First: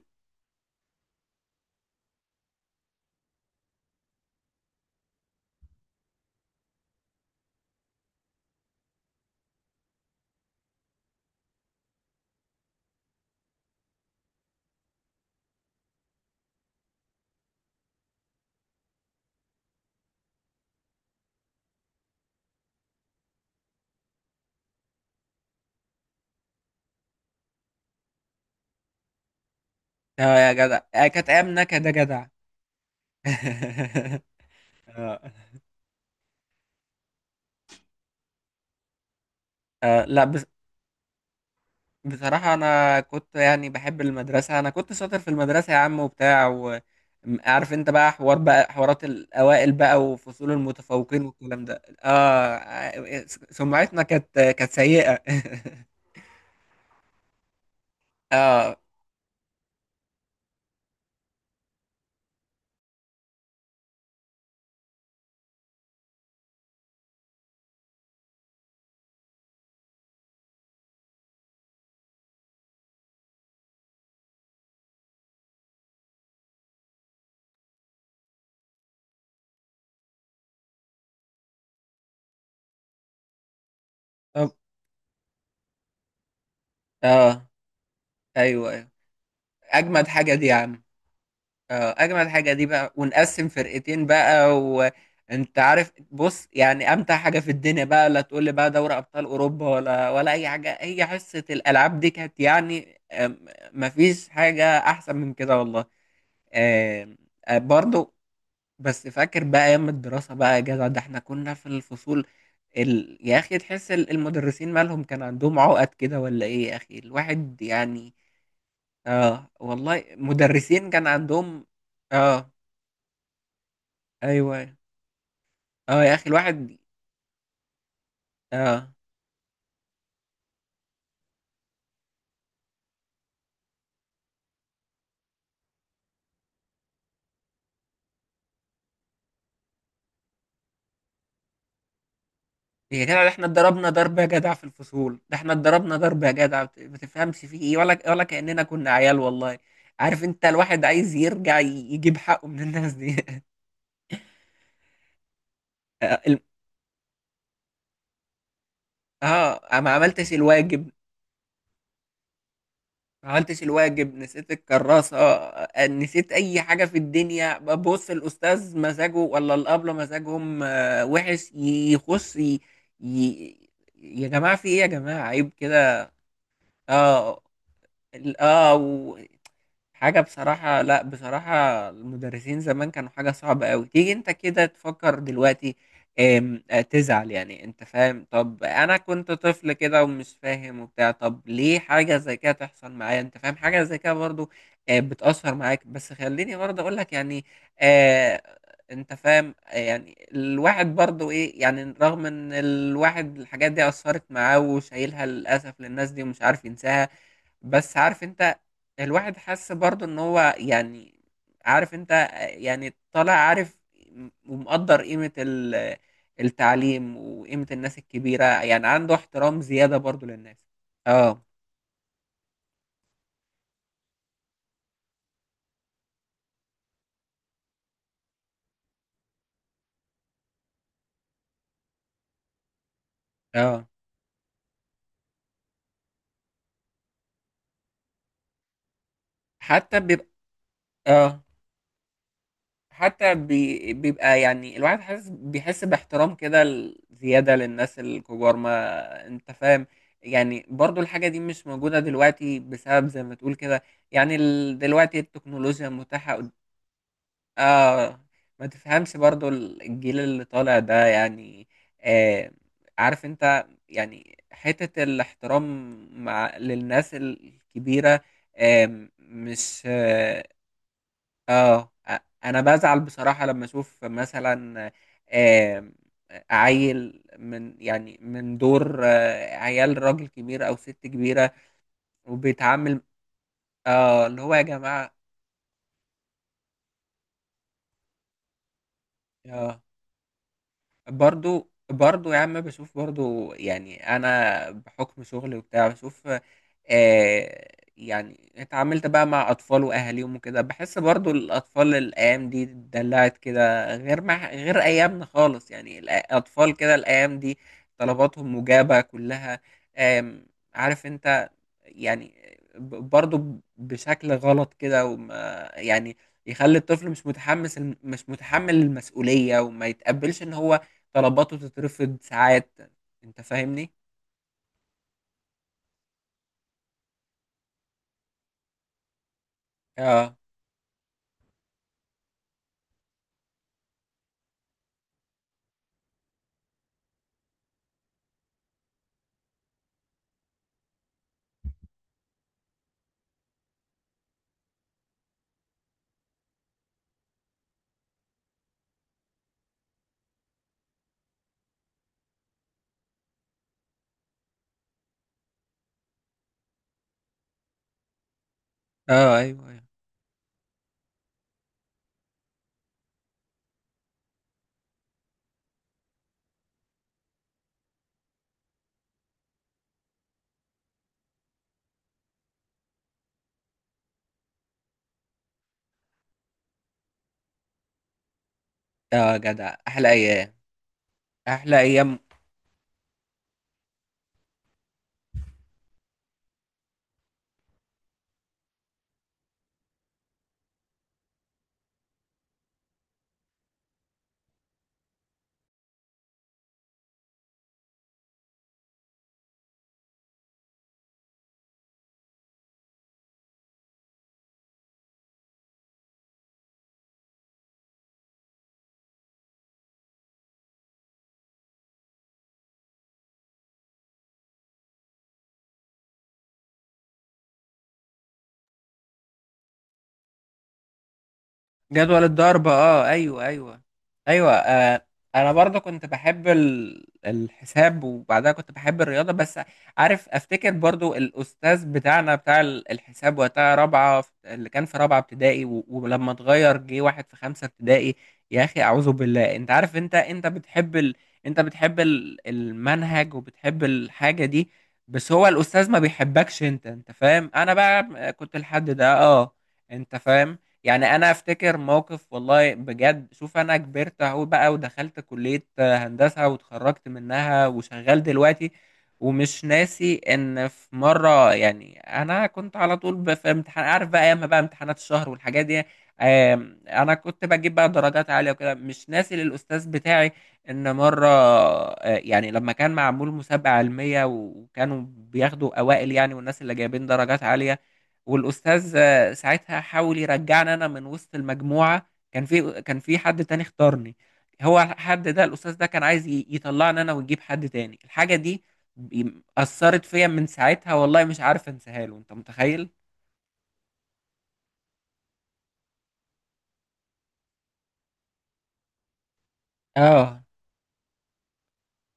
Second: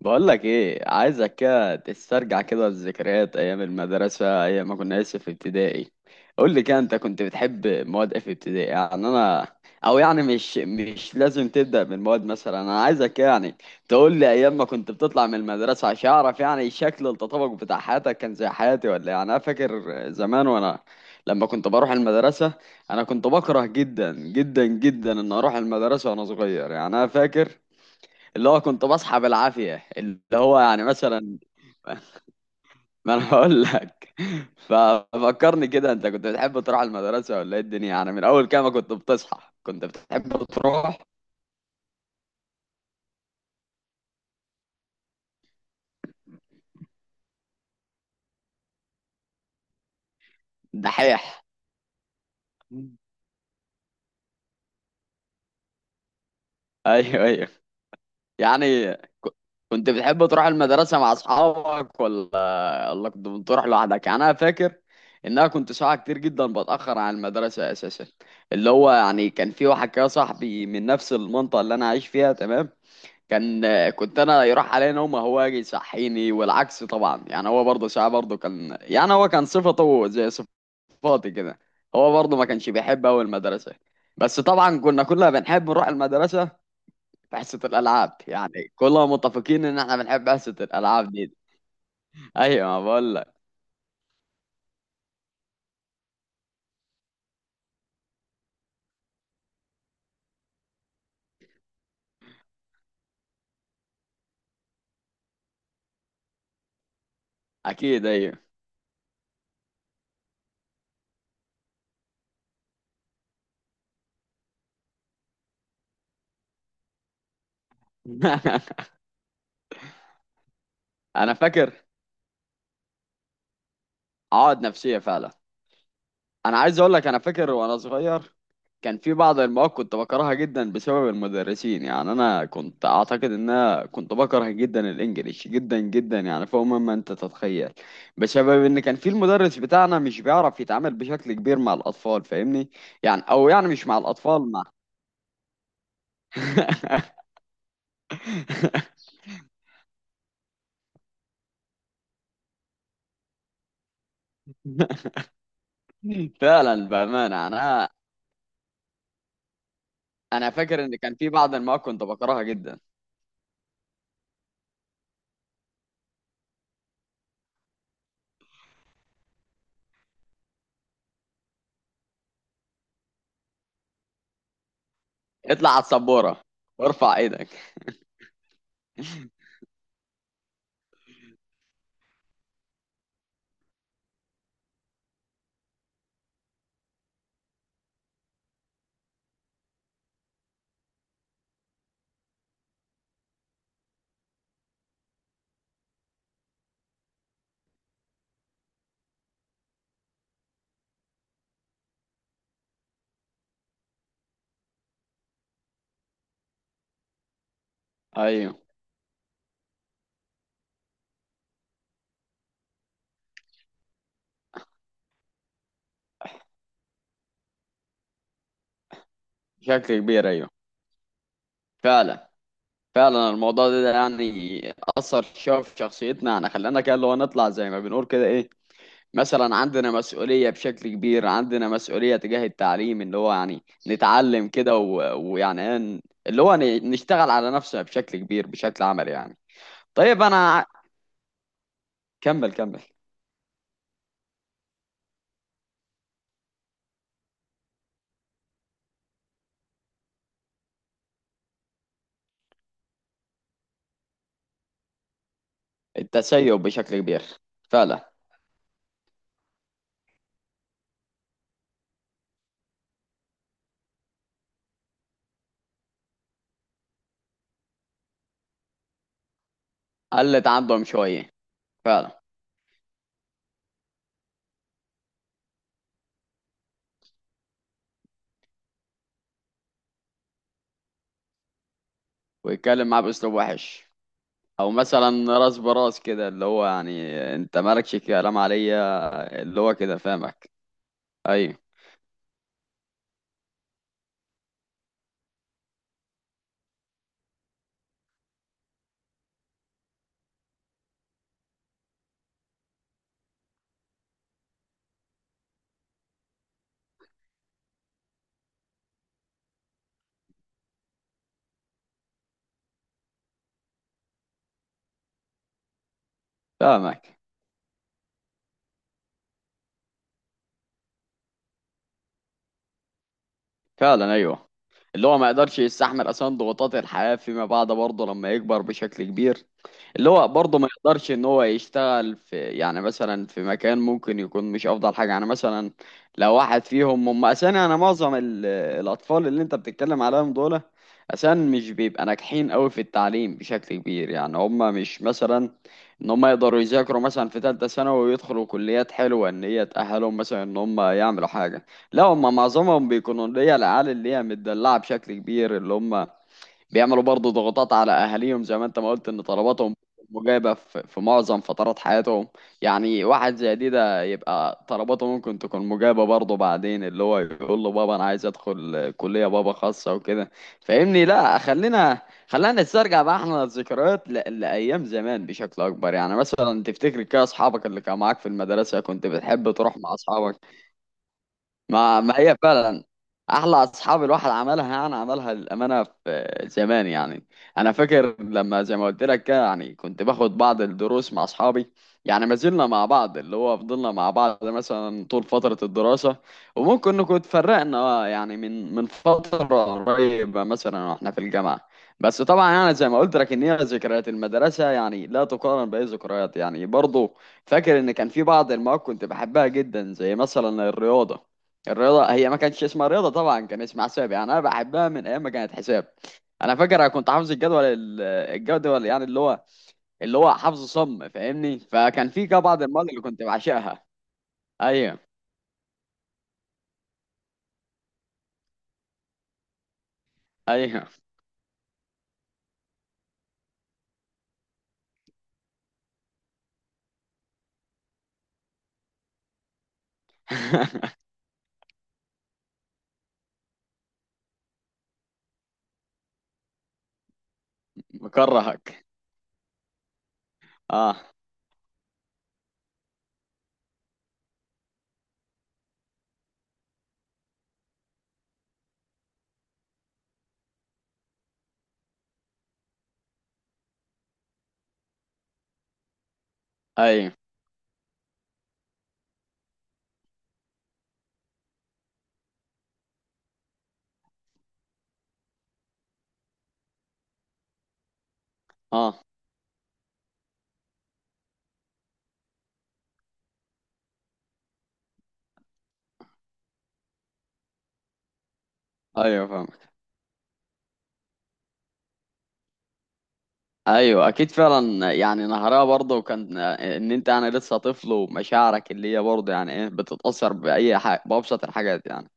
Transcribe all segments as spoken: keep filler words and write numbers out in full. بقولك ايه، عايزك كده تسترجع كده الذكريات ايام المدرسة، ايام ما كنا لسه في ابتدائي. قول لي كده، انت كنت بتحب مواد ايه في ابتدائي؟ يعني انا، او يعني مش مش لازم تبدأ من مواد، مثلا انا عايزك كده يعني تقول لي ايام ما كنت بتطلع من المدرسة عشان اعرف يعني شكل التطابق بتاع حياتك كان زي حياتي ولا إيه. يعني انا فاكر زمان وانا لما كنت بروح المدرسة، انا كنت بكره جدا جدا جدا ان اروح المدرسة وانا صغير. يعني انا فاكر اللي هو كنت بصحى بالعافية، اللي اه يا هو جدع، يعني آه، كانت مثلا ايام نكد يا جدع. ما انا هقول لك آه. ففكرني كده، انت كنت بتحب تروح المدرسة ولا ايه الدنيا؟ يعني من اول كام كنت بتصحى؟ كنت آه، لا، بتحب بس تروح؟ بصراحة أنا كنت يعني بحب المدرسة. أنا كنت شاطر في المدرسة يا عم وبتاع، وعارف أنت بقى حوار بقى حوارات الأوائل بقى وفصول المتفوقين دحيح. والكلام ده. آه آه، سمعتنا كانت كانت سيئة. ايوه ايوه. آه. يعني ك- كنت بتحب تروح المدرسة مع اصحابك، ولا ولا كنت بتروح لوحدك؟ يعني انا فاكر ان انا كنت ساعة كتير جدا بتأخر عن المدرسة اساسا. اللي هو يعني كان في واحد كده صاحبي من نفس المنطقة اللي انا عايش فيها، تمام. كان كنت انا يروح عليا نومه، هو يجي يصحيني والعكس طبعا. يعني هو برضه ساعه برضه كان، يعني هو كان صفته زي صفاتي كده، هو برضه ما كانش بيحب أوي المدرسه. بس طب. طبعا كنا كلنا بنحب نروح المدرسه في آه. حصه الالعاب. أيوه يعني أيوه. كلنا متفقين ان احنا أجمد بنحب حاجة دي حصه يا عم. الالعاب دي. اه، اجمل حاجه دي ايوه ما بقى، بقول لك. ونقسم فرقتين بقى، وانت عارف، بص، يعني امتع حاجه في الدنيا بقى. لا تقول لي بقى دوري ابطال اوروبا ولا ولا اي حاجه. هي حصه الالعاب دي كانت يعني. آم، مفيش حاجه احسن من كده والله. آم، آه، اكيد برضو، ايوه. بس فاكر بقى ايام الدراسه بقى يا جدع، ده احنا كنا في الفصول. ال... يا اخي، تحس ال- المدرسين مالهم، كان عندهم عقد كده ولا ايه يا اخي، الواحد يعني. اه والله، مدرسين كان انا عندهم. فاكر اه. عقد ايوه. نفسيه فعلا. اه يا اخي، انا الواحد. عايز اقول لك، انا فاكر وانا صغير اه، كان في بعض المواد كنت بكرهها جدا بسبب المدرسين. يعني انا كنت اعتقد ان انا كنت بكره جدا الانجليش جدا جدا، يعني فوق مما انت تتخيل، بسبب ان كان في المدرس بتاعنا مش بيعرف يتعامل بشكل كبير مع الاطفال، فاهمني. هي يعني كده، احنا او يعني مش اتضربنا مع ضرب يا الاطفال، جدع مع في الفصول. ده احنا اتضربنا ضرب يا جدع، بت- ما تفهمش فيه ايه، ولا ولا كأننا كنا عيال والله. عارف انت، الواحد عايز يرجع، ي- يجيب حقه من الناس دي. اه. الم- فعلا بامانه. يعني انا آه، ما عملتش انا فاكر الواجب. ان كان في بعض المواد كنت بكرهها جدا. ما عملتش الواجب، نسيت الكراسة، آه، نسيت اي حاجة في الدنيا. بص، الاستاذ مزاجه ولا الابلة مزاجهم آه، وحش. ي- يخش. ي... ي... يا جماعة في ايه؟ يا جماعة، عيب اطلع على كده. السبوره وارفع اه. ايدك. ال- اه، حاجة بصراحة. لا، بصراحة المدرسين زمان كانوا حاجة صعبة أوي، تيجي أنت كده تفكر دلوقتي آم، آه، تزعل يعني. أنت فاهم؟ طب أنا كنت طفل كده ومش فاهم وبتاع. طب ليه حاجة زي كده تحصل معايا؟ أنت فاهم حاجة زي كده؟ برضو آه، بتأثر معاك. بس خليني برضه أقول لك يعني، آه، أنت فاهم آه، يعني الواحد برضو إيه، يعني رغم إن الواحد الحاجات دي أثرت معاه وشايلها للأسف للناس دي، ومش عارف ينساها. بس عارف انت، ايوه الواحد حس برضو ان هو يعني، عارف انت، يعني طالع عارف، ومقدر قيمة ال- التعليم وقيمة الناس الكبيرة، يعني عنده احترام زيادة بشكل برضو كبير، ايوه للناس. اه. فعلا. فعلا الموضوع ده, ده يعني أثر شوية في شخصيتنا، يعني خلانا كده اللي هو نطلع زي ما بنقول كده إيه، مثلا عندنا مسؤولية بشكل كبير، عندنا مسؤولية تجاه التعليم، اللي هو يعني اه، نتعلم كده و- ويعني إيه ن- اللي هو ن- نشتغل على نفسنا بشكل كبير بشكل عملي يعني. حتى طيب بيبقى. أنا ع- اه، كمل كمل. حتى بي... بيبقى يعني الواحد حاسس، بيحس باحترام كده، ال- زيادة للناس الكبار، ما انت فاهم. يعني برضو الحاجة دي مش موجودة دلوقتي، بسبب زي ما تقول كده. يعني ال... دلوقتي التكنولوجيا متاحة. التسيب بشكل كبير فعلا. اه. ما تفهمش برضو الجيل اللي طالع ده يعني. آه. عارف انت، يعني حتة الاحترام مع للناس الكبيرة آه مش اه, قلت عندهم شوية، آه، فعلا. انا بزعل بصراحة لما اشوف مثلا آه عيل من يعني، من دور آه عيال راجل كبير او ست كبيرة، ويتكلم وبيتعامل. معاه بأسلوب وحش، اه، اللي هو يا او جماعة. مثلا راس براس كده، اللي هو يعني انت مالكش كلام عليا، اللي هو اه، كده فاهمك. ايوه برضو برضو يا عم، بشوف برضو، يعني انا بحكم شغلي وبتاع بشوف. آه يعني اتعاملت بقى مع اطفال واهاليهم وكده، بحس برضو الاطفال الايام دي اتدلعت كده، غير مع غير ايامنا خالص. يعني الاطفال كده الايام دي طلباتهم مجابة كلها. آم، عارف انت، يعني ب- برضه بشكل غلط كده، وما يعني يخلي الطفل فاهمك مش متحمس، مش متحمل المسؤولية، وما يتقبلش ان هو طلباته تترفض ساعات. انت فاهمني؟ فعلا ايوه. اللي هو ما يقدرش يستحمل اصلا ضغوطات الحياه فيما بعد برضه لما يكبر بشكل كبير، اللي هو اه برضه ما يقدرش ان هو يشتغل في يعني مثلا في مكان ممكن يكون مش افضل حاجه، يعني مثلا لو واحد فيهم هم اساسا. انا معظم ال- الاطفال اللي انت بتتكلم عليهم دول اساسا مش بيبقى ناجحين قوي في التعليم بشكل كبير. يعني هم مش مثلا ان هم يقدروا يذاكروا مثلا في ثالثه ثانوي ويدخلوا كليات حلوه ان هي تاهلهم مثلا ان هم يعملوا حاجه. لا، هم معظمهم بيكونوا اللي هي العيال اللي هي متدلعه بشكل كبير، اللي هم بيعملوا برضه ضغوطات على اهاليهم زي ما انت ما قلت، ان اه، ايوه طلباتهم ايوه. مجابه في في معظم فترات حياتهم. يعني واحد زي دي ده يبقى طلباته ممكن تكون مجابه برضه بعدين، اللي هو يقول له بابا انا عايز ادخل كليه بابا خاصه وكده. فاهمني. لا خلينا، خلينا نسترجع بقى احنا الذكريات ل- لايام زمان بشكل اكبر. يعني مثلا تفتكر كده اصحابك اللي كانوا معاك في المدرسه؟ كنت اه بتحب جدع، تروح مع احلى اصحابك؟ ايام. احلى ما ايام. ما هي فعلا احلى اصحاب الواحد عملها يعني عملها للامانه في زمان. يعني انا فاكر لما زي ما قلت لك كده، يعني كنت باخد بعض الدروس مع اصحابي. يعني ما زلنا مع بعض، اللي هو فضلنا مع بعض مثلا طول فتره الدراسه، وممكن نكون اتفرقنا آه، يعني من من فتره قريبه مثلا واحنا في الجامعه. بس طبعا يعني زي ما قلت لك ان هي ذكريات المدرسه يعني لا تقارن باي ذكريات يعني. برضه فاكر ان كان في بعض المواد كنت بحبها جدا زي مثلا الرياضه. الرياضة هي ما كانتش اسمها رياضة طبعا، كان اسمها حساب. يعني أنا بحبها من أيام ما كانت حساب. أنا فاكر أنا كنت حافظ الجدول ال- الجدول يعني اللي هو، اللي هو حفظ صم فاهمني. فكان جدول في كده بعض الضرب. المواد اللي اه، كنت ايوه ايوه. بعشقها. ايوه. أيوه آه. انا برضه كنت بحب ال- الحساب، وبعدها كنت بحب الرياضه بس. عارف، افتكر أيوه. برضه الاستاذ بتاعنا بتاع ال- الحساب وقتها، رابعه في- اللي كان في رابعه ابتدائي، و- ولما اتغير جه واحد في خمسه ابتدائي، يا اخي اعوذ بالله. انت عارف، انت انت بتحب ال... انت بتحب ال- المنهج، وبتحب الحاجه دي، بس هو الاستاذ ما بيحبكش. انت انت فاهم؟ انا بقى كنت مكرهك. الحد ده، اه. انت فاهم، أه يعني انا افتكر موقف والله بجد. شوف، انا كبرت اهو بقى، ودخلت كلية هندسة واتخرجت منها وشغال دلوقتي. ومش ناسي ان في مرة، يعني انا كنت على طول ب- في امتحان، عارف بقى ايام بقى امتحانات الشهر والحاجات دي، آم، أيوه. انا كنت بجيب بقى درجات عالية وكده. مش ناسي للاستاذ بتاعي، ان مرة آه، يعني لما كان معمول مسابقة علمية، وكانوا بياخدوا اوائل يعني، والناس اللي جايبين درجات عالية، أه والاستاذ ساعتها حاول يرجعني انا من وسط المجموعه. كان في كان في حد تاني اختارني. هو الحد ده الاستاذ ده كان عايز ي- يطلعني انا ويجيب حد تاني. الحاجه دي أيوه ب- فاهم. اثرت فيا من ساعتها والله، مش عارف انساها له. انت متخيل؟ أيوه أكيد فعلا. يعني نهرها برضه كان إن أنت يعني لسه طفل ومشاعرك اللي هي برضه يعني إيه بتتأثر اه. بأي حاجة، بأبسط الحاجات يعني.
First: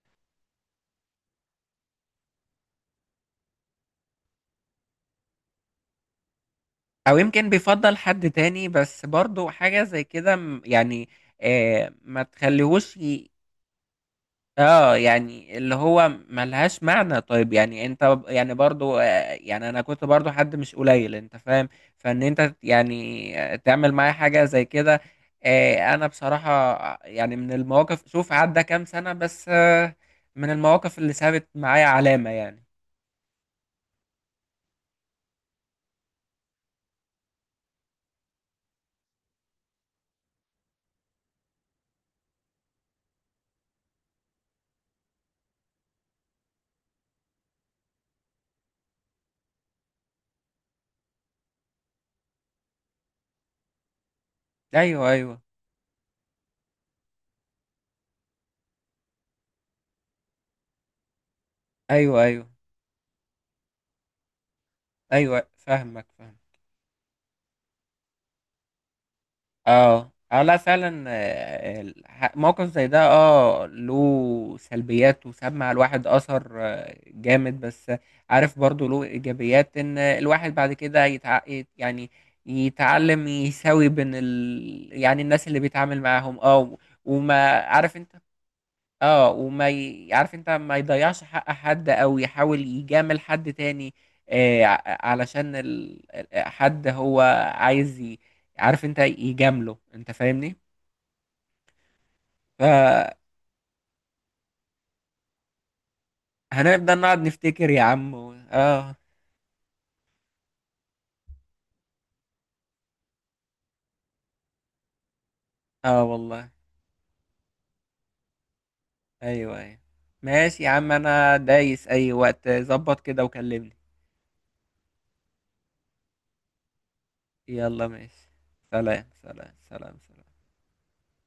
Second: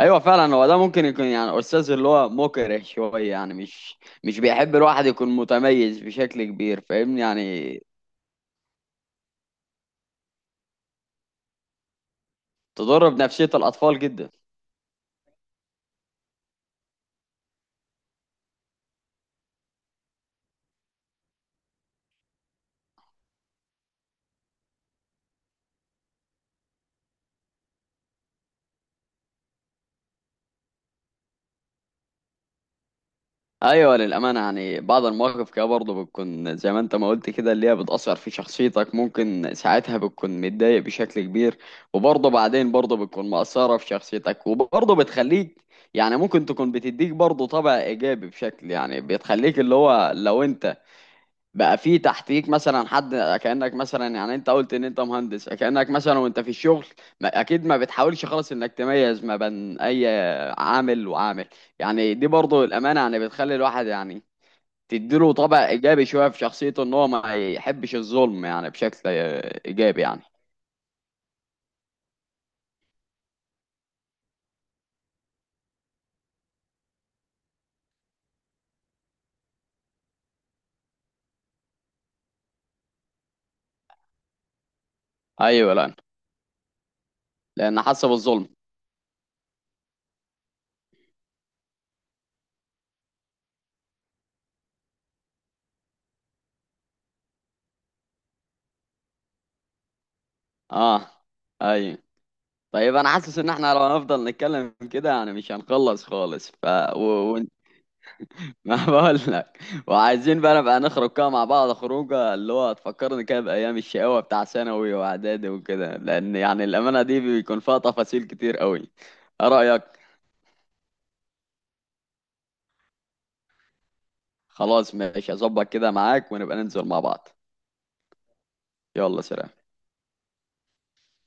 ايوه فعلا، هو ده ممكن يكون يعني استاذ اللي هو مكره شويه، يعني مش مش بيحب الواحد يكون متميز بشكل كبير، او فاهمني يمكن يعني. بيفضل حد تاني، بس برضو حاجه زي كده م- يعني. آه ما تخليهوش تضر ي- بنفسيه الاطفال جدا. اه، يعني اللي هو ملهاش معنى. طيب يعني انت ب- يعني برضو آه، يعني انا كنت برضو حد مش قليل، انت فاهم. فان انت يعني آه، تعمل معايا حاجة زي كده. آه، انا بصراحة آه، يعني من المواقف. شوف، عدى كام سنة بس آه، من المواقف اللي سابت معايا علامة يعني. ايوه للامانه. يعني بعض المواقف كده برضه بتكون زي ما انت ما قلت كده، اللي هي بتاثر في شخصيتك. ممكن ساعتها بتكون متضايق بشكل كبير، وبرضه بعدين برضه بتكون مأثره في شخصيتك وبرضه بتخليك يعني ممكن تكون بتديك برضه طبع ايجابي بشكل. يعني بتخليك اللي هو لو انت بقى في تحتيك مثلا حد، كأنك مثلا يعني انت قلت ان انت ايوه ايوه مهندس، كأنك مثلا وانت في الشغل ما اكيد ما بتحاولش خالص انك تميز ما بين اي عامل وعامل. يعني ايوه دي ايوه برضو الامانة، يعني بتخلي الواحد يعني تديله ايوه. طبع ايجابي فاهمك شوية فاهمك. في شخصيته ان هو ما يحبش الظلم، يعني بشكل ايجابي اه يعني. اه، لا، فعلا آه، الح- موقف زي ده، اه، له سلبيات، وساب على الواحد اثر آه، جامد. بس عارف، برضو له ايجابيات. ان الواحد بعد كده، يتع... يت- يعني يتعلم يساوي بين ال... يعني الناس اللي ايوه لان، بيتعامل معاهم، اه. و- وما، لان عارف حاسه انت، بالظلم. اه. وما ي... عارف انت، ما يضيعش حق حد، او يحاول يجامل حد تاني، آه ع- علشان ال... ال- حد هو عايز ي... عارف انت، يجامله، انت فاهمني؟ اه ايوه. طيب انا فهنبدأ. حاسس ان احنا لو هنفضل نتكلم كده يعني مش هنخلص خالص. ف نقعد و... و... نفتكر يا عم. و... ما اه. بقول لك، وعايزين بقى نبقى نخرج كده مع بعض خروجه، اللي هو تفكرني كده بايام الشقاوه بتاع ثانوي واعدادي وكده، اه لان والله، يعني الامانه دي بيكون فيها تفاصيل كتير قوي. ايه ايوه ايوه. رايك؟ ماشي يا عم، انا دايس اي وقت، ظبط كده وكلمني. خلاص ماشي، اظبط كده معاك ونبقى ننزل مع بعض. يلا ماشي. سلام يلا سلام. سلام سلام سلام.